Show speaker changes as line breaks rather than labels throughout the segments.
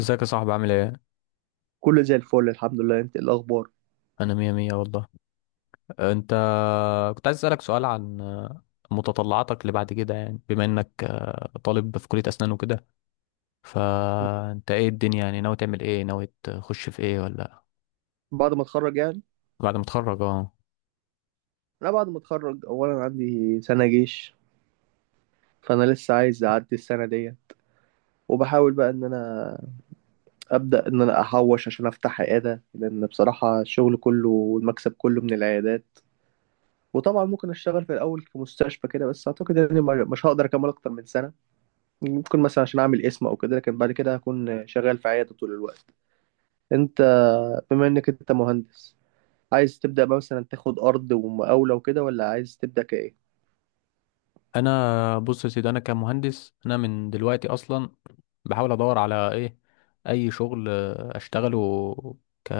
ازيك يا صاحبي، عامل ايه؟
كله زي الفل، الحمد لله. انت ايه الاخبار؟
انا مية مية والله. انت كنت عايز اسألك سؤال عن متطلعاتك اللي بعد كده، يعني بما انك طالب في كلية اسنان وكده،
مم.
فانت ايه الدنيا، يعني ناوي تعمل ايه؟ ناوي تخش في ايه ولا
بعد ما اتخرج يعني،
بعد ما تتخرج؟ اه،
انا بعد ما اتخرج اولا عندي سنه جيش، فانا لسه عايز اعدي السنه دي، وبحاول بقى ان انا ابدا ان انا احوش عشان افتح عياده، لان بصراحه الشغل كله والمكسب كله من العيادات. وطبعا ممكن اشتغل في الاول في مستشفى كده، بس اعتقد اني مش هقدر اكمل اكتر من سنه. ممكن مثلا عشان اعمل اسم او كده، لكن بعد كده هكون شغال في عياده طول الوقت. انت، بما انك انت مهندس، عايز تبدأ بقى مثلا تاخد أرض ومقاولة وكده، ولا عايز تبدأ كإيه؟
انا بص يا سيدي، انا كمهندس، انا من دلوقتي اصلا بحاول ادور على ايه، اي شغل اشتغله ك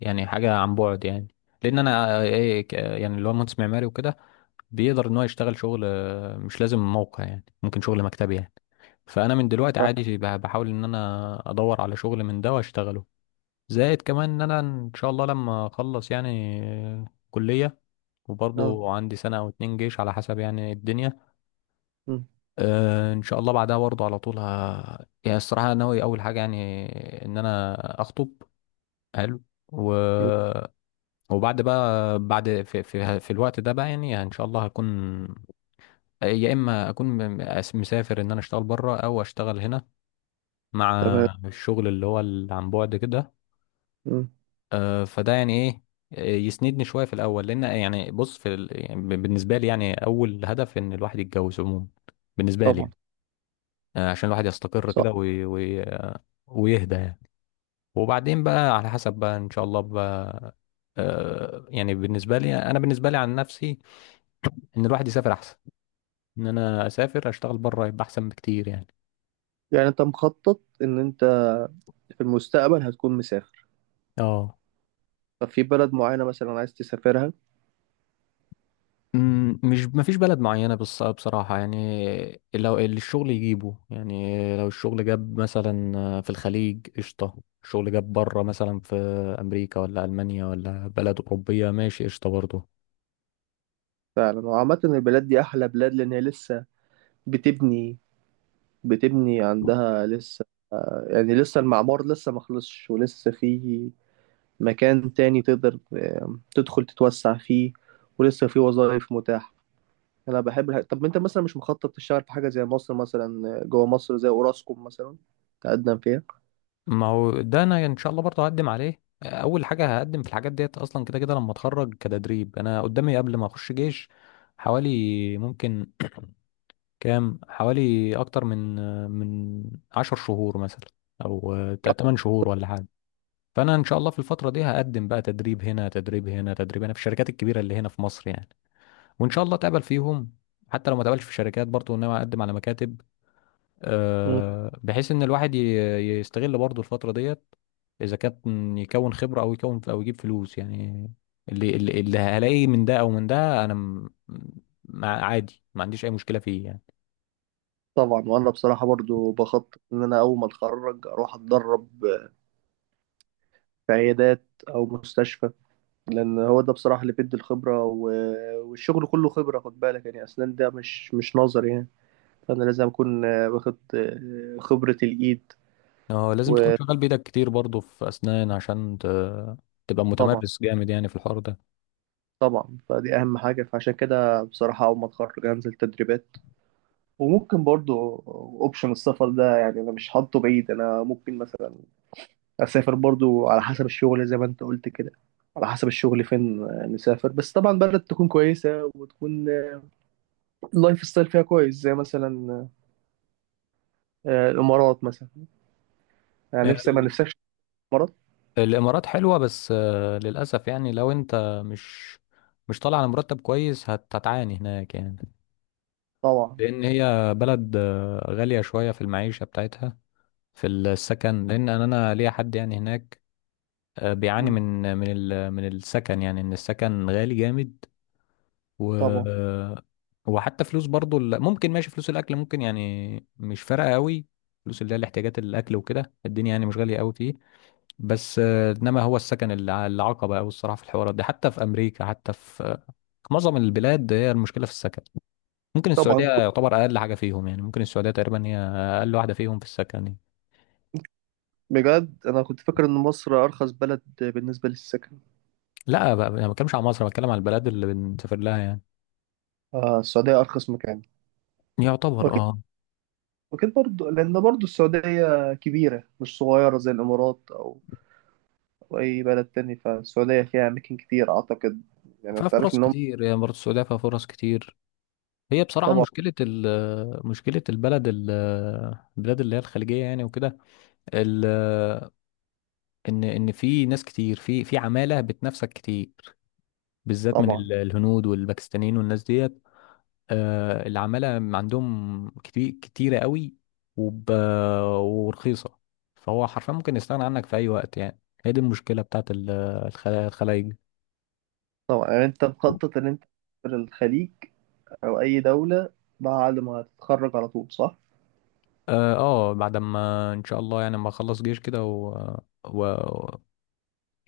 يعني حاجه عن بعد يعني. لان انا يعني اللي هو مهندس معماري وكده بيقدر ان هو يشتغل شغل، مش لازم موقع، يعني ممكن شغل مكتبي يعني. فانا من دلوقتي عادي بحاول ان انا ادور على شغل من ده واشتغله. زائد كمان ان انا ان شاء الله لما اخلص يعني كليه،
اه.
وبرضه عندي سنه او اتنين جيش على حسب يعني الدنيا.
مم.
ان شاء الله بعدها برضه على طول. يعني الصراحه أنا ناوي اول حاجه يعني، ان انا اخطب. حلو. و... وبعد بقى، بعد في الوقت ده بقى، يعني ان شاء الله هكون يا اما اكون مسافر، ان انا اشتغل بره او اشتغل هنا مع
تمام.
الشغل اللي هو اللي عن بعد كده.
مم.
فده يعني ايه، يسندني شويه في الاول. لان يعني بص يعني بالنسبه لي، يعني اول هدف ان الواحد يتجوز عموما، بالنسبه لي
طبعا.
يعني، عشان الواحد يستقر
صح.
كده ويهدى يعني. وبعدين بقى على حسب بقى ان شاء الله بقى. يعني بالنسبه لي انا، بالنسبه لي عن نفسي، ان الواحد يسافر احسن، ان انا اسافر اشتغل بره يبقى احسن بكتير يعني.
يعني أنت مخطط إن أنت في المستقبل هتكون مسافر
اه.
ففي بلد معينة مثلا عايز تسافرها؟
مش، ما فيش بلد معينه، بص بصراحه يعني لو اللي الشغل يجيبه، يعني لو الشغل جاب مثلا في الخليج قشطه، الشغل جاب بره مثلا في امريكا ولا المانيا ولا بلد اوروبيه ماشي قشطه برضه.
فعلا، وعامة البلاد دي أحلى بلاد، لأن هي لسه بتبني، بتبني عندها لسه، يعني لسه المعمار لسه ما خلصش، ولسه في مكان تاني تقدر تدخل تتوسع فيه، ولسه في وظائف متاحة. انا بحب طب انت مثلا مش مخطط تشتغل في حاجه زي مصر مثلا، جوه مصر زي اوراسكوم مثلا، تقدم فيها؟
ما هو ده انا ان شاء الله برضه هقدم عليه، اول حاجه هقدم في الحاجات ديت اصلا كده كده لما اتخرج كتدريب. انا قدامي قبل ما اخش جيش حوالي ممكن كام، حوالي اكتر من 10 شهور مثلا، او 8 شهور ولا حاجه. فانا ان شاء الله في الفتره دي هقدم بقى تدريب هنا، تدريب هنا، تدريب هنا، في الشركات الكبيره اللي هنا في مصر يعني، وان شاء الله اتقبل فيهم. حتى لو ما اتقبلش في شركات، برضه ان انا اقدم على مكاتب،
مم.
بحيث ان الواحد يستغل برضه الفترة ديت، اذا كان يكون خبرة او يكون او يجيب فلوس يعني. اللي هلاقيه من ده او من ده، انا مع عادي، ما عنديش اي مشكلة فيه يعني.
طبعا. وانا بصراحه برضو بخطط ان انا اول ما اتخرج اروح اتدرب في عيادات او مستشفى، لان هو ده بصراحه اللي بيدي الخبره والشغل كله خبره. خد بالك يعني، اسنان ده مش نظر يعني، فانا لازم اكون واخد خبره الايد.
اه لازم تكون شغال بايدك كتير برضه في اسنان، عشان تبقى
وطبعا
متمرس جامد يعني في الحوار ده.
طبعا فدي اهم حاجه، فعشان كده بصراحه اول ما اتخرج هنزل تدريبات. وممكن برضو اوبشن السفر ده، يعني انا مش حاطه بعيد، انا ممكن مثلا اسافر برضو على حسب الشغل زي ما انت قلت كده. على حسب الشغل فين نسافر، بس طبعا بلد تكون كويسة، وتكون اللايف ستايل فيها كويس، زي مثلا الامارات مثلا، يعني نفسي. ما
ال-
نفسكش الامارات؟
الامارات حلوة، بس للاسف يعني لو انت مش طالع على مرتب كويس هتعاني هناك يعني.
طبعا.
لان هي بلد غالية شوية في المعيشة بتاعتها، في السكن. لان انا، أنا ليا حد يعني هناك بيعاني
مم.
من السكن، يعني ان السكن غالي جامد. و
طبعا.
وحتى فلوس برضو ممكن ماشي، فلوس الاكل ممكن يعني مش فارقة قوي. فلوس اللي هي الاحتياجات، الاكل وكده، الدنيا يعني مش غالية قوي فيه. بس انما هو السكن العقبة قوي الصراحة في الحوارات دي، حتى في امريكا، حتى في في معظم البلاد هي المشكلة في السكن. ممكن السعودية
طبعا.
يعتبر أقل حاجة فيهم، يعني ممكن السعودية تقريبا هي أقل واحدة فيهم في السكن يعني.
بجد انا كنت فاكر ان مصر ارخص بلد بالنسبة للسكن.
لا بقى، أنا ما بتكلمش على مصر، أنا بتكلم على البلد اللي بنسافر لها يعني.
السعودية ارخص مكان؟
يعتبر
واكيد.
أه.
واكيد برضو، لان برضو السعودية كبيرة مش صغيرة زي الامارات او وأي بلد تاني، فالسعودية فيها أماكن كتير أعتقد. يعني
فيها
أنت عارف
فرص
إن هم،
كتير يعني، برضه السعودية فيها فرص كتير. هي بصراحة
طبعا.
مشكلة مشكلة البلد ال البلاد اللي هي الخليجية يعني وكده. ال- إن في ناس كتير، في في عمالة بتنافسك كتير، بالذات من
طبعا.
الهنود والباكستانيين والناس ديت. العمالة عندهم كتير، كتيرة قوي وب... ورخيصة. فهو حرفيا ممكن يستغنى عنك في أي وقت يعني. هي دي المشكلة بتاعت الخلايج.
طبعا. يعني أنت مخطط إن أنت تسافر الخليج أو أي دولة بعد ما تتخرج على طول، صح؟
اه، بعد ما ان شاء الله يعني ما اخلص جيش كده و...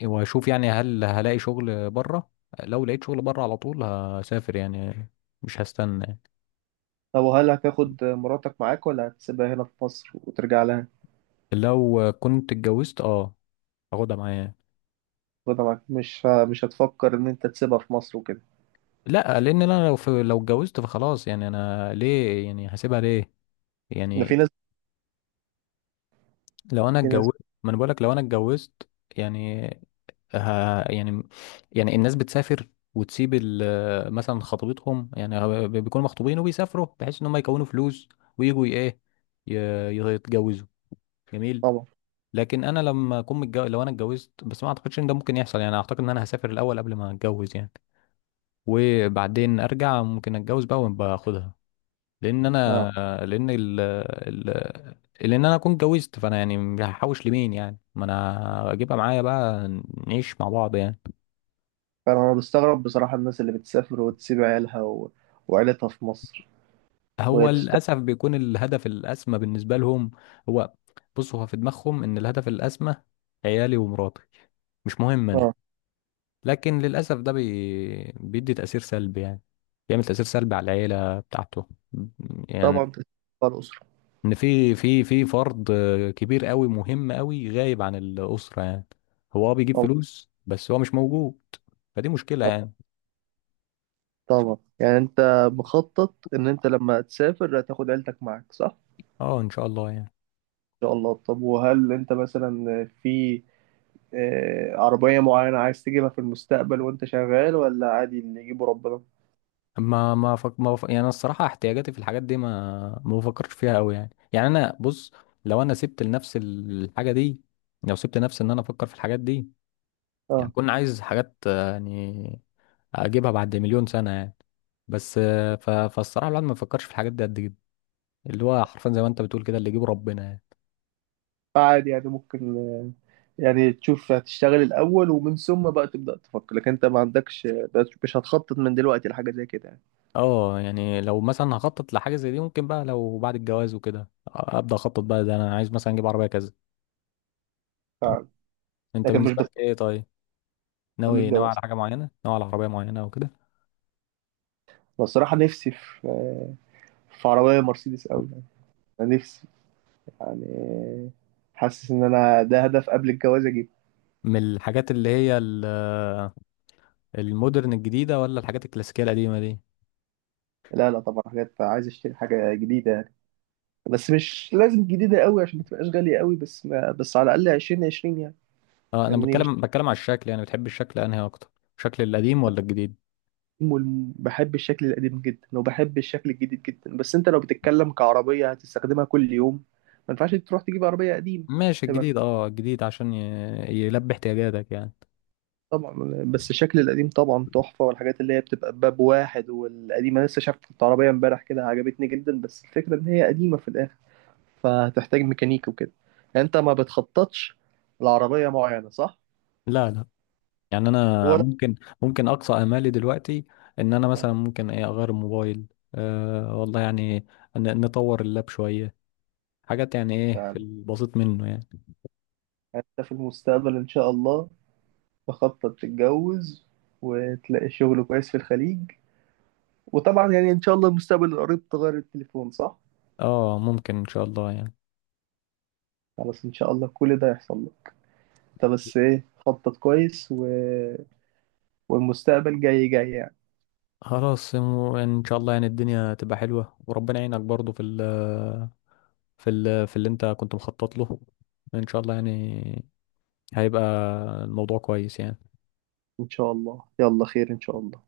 واشوف يعني هل هلاقي شغل بره. لو لقيت شغل بره على طول هسافر يعني، مش هستنى يعني.
طب وهل هتاخد مراتك معاك، ولا هتسيبها هنا في مصر وترجع لها؟
لو كنت اتجوزت اه هاخدها معايا.
تاخدها معاك؟ مش هتفكر إن أنت تسيبها في مصر وكده؟
لا، لان انا لو اتجوزت فخلاص يعني، انا ليه يعني هسيبها ليه
ده في
يعني.
ناس،
لو انا
في ناس.
اتجوزت، ما انا بقولك لو انا اتجوزت يعني. ها يعني، يعني الناس بتسافر وتسيب مثلا خطيبتهم، يعني هو بيكونوا مخطوبين وبيسافروا بحيث ان هم يكونوا فلوس، ويجوا ايه يتجوزوا. جميل.
طبعا.
لكن انا لما اكون متجوز، لو انا اتجوزت، بس ما اعتقدش ان ده ممكن يحصل يعني، اعتقد ان انا هسافر الاول قبل ما اتجوز يعني، وبعدين ارجع ممكن اتجوز بقى وباخدها. لان
اه.
انا لان ال ال لان انا اكون اتجوزت، فانا يعني هحوش لمين يعني، ما انا اجيبها معايا بقى، نعيش مع بعض يعني.
فأنا، بستغرب بصراحة الناس اللي بتسافر وتسيب عيالها وعيلتها في مصر
هو
وهي تشتغل.
للاسف بيكون الهدف الاسمى بالنسبه لهم. هو بص، هو في دماغهم ان الهدف الاسمى عيالي ومراتي، مش مهم انا.
اه.
لكن للاسف ده بيدي تاثير سلبي يعني، بيعمل تاثير سلبي على العيله بتاعته يعني.
طبعا تسيب الأسرة.
ان في فرد كبير قوي مهم قوي غايب عن الاسره يعني، هو اه بيجيب
طبعا.
فلوس بس هو مش موجود. فدي مشكله يعني.
طبعا يعني انت مخطط ان انت لما تسافر هتاخد عيلتك معاك، صح؟ ان
اه ان شاء الله يعني.
شاء الله. طب وهل انت مثلا في عربية معينة عايز تجيبها في المستقبل وانت شغال، ولا عادي اللي يجيبه ربنا؟
ما ما فك... ما فك... يعني أنا الصراحه احتياجاتي في الحاجات دي ما بفكرش فيها قوي يعني. يعني انا بص، لو انا سبت لنفس الحاجه دي، لو سبت نفسي ان انا افكر في الحاجات دي، يعني
اه،
كنت عايز حاجات يعني اجيبها بعد مليون سنه يعني. بس فالصراحه الواحد ما بيفكرش في الحاجات دي قد كده، اللي هو حرفيا زي ما انت بتقول كده، اللي يجيبه ربنا يعني.
عادي. يعني ممكن يعني تشوف هتشتغل الأول، ومن ثم بقى تبدأ تفكر، لكن انت ما عندكش، مش هتخطط من دلوقتي لحاجة زي كده يعني؟
اه يعني لو مثلا هخطط لحاجه زي دي، ممكن بقى لو بعد الجواز وكده ابدا اخطط بقى، ده انا عايز مثلا اجيب عربيه كذا.
فعلا.
انت
لكن مش
بالنسبه لك
بتفكر
ايه طيب؟
قبل
ناوي، ناوي
الجواز؟
على حاجه معينه، ناوي على عربيه معينه او كده؟
بس الصراحة نفسي في عربية مرسيدس أوي يعني. أنا نفسي، يعني حاسس ان انا ده هدف قبل الجواز اجيبه.
من الحاجات اللي هي المودرن الجديده، ولا الحاجات الكلاسيكيه القديمه دي؟
لا لا، طبعا حاجات عايز اشتري حاجه جديده يعني، بس مش لازم جديده قوي عشان ما تبقاش غاليه قوي، بس ما بس على الاقل 2020 يعني.
اه انا
فاهمني؟ مش
بتكلم بتكلم على الشكل، يعني بتحب الشكل انهي اكتر، شكل القديم ولا الجديد؟
والم- بحب الشكل القديم جدا، وبحب الشكل الجديد جدا، بس انت لو بتتكلم كعربيه هتستخدمها كل يوم، ما ينفعش تروح تجيب عربيه قديم.
ماشي،
هيبقى
الجديد اه الجديد عشان يلبي احتياجاتك يعني.
طبعا. بس الشكل القديم طبعا تحفه، والحاجات اللي هي بتبقى باب واحد والقديمه. لسه شفت عربيه امبارح كده عجبتني جدا، بس الفكره ان هي قديمه في الاخر، فهتحتاج ميكانيكي وكده. يعني انت ما بتخططش لعربية معينة، صح؟
لا لا، يعني انا
ولا
ممكن، ممكن اقصى امالي دلوقتي ان انا مثلا
آه،
ممكن ايه اغير الموبايل. أه والله يعني، نطور اللاب شويه، حاجات يعني ايه في
يعني
البسيط منه يعني.
انت في المستقبل ان شاء الله تخطط تتجوز، وتلاقي شغل كويس في الخليج، وطبعا يعني ان شاء الله المستقبل القريب تغير التليفون، صح؟
اه ممكن ان شاء الله يعني.
خلاص ان شاء الله كل ده يحصل لك. انت بس ايه، خطط كويس والمستقبل جاي جاي يعني.
خلاص ان شاء الله يعني الدنيا تبقى حلوه، وربنا يعينك برضو في اللي انت كنت مخطط له، ان شاء الله يعني هيبقى الموضوع كويس يعني.
ان شاء الله. يلا، خير ان شاء الله.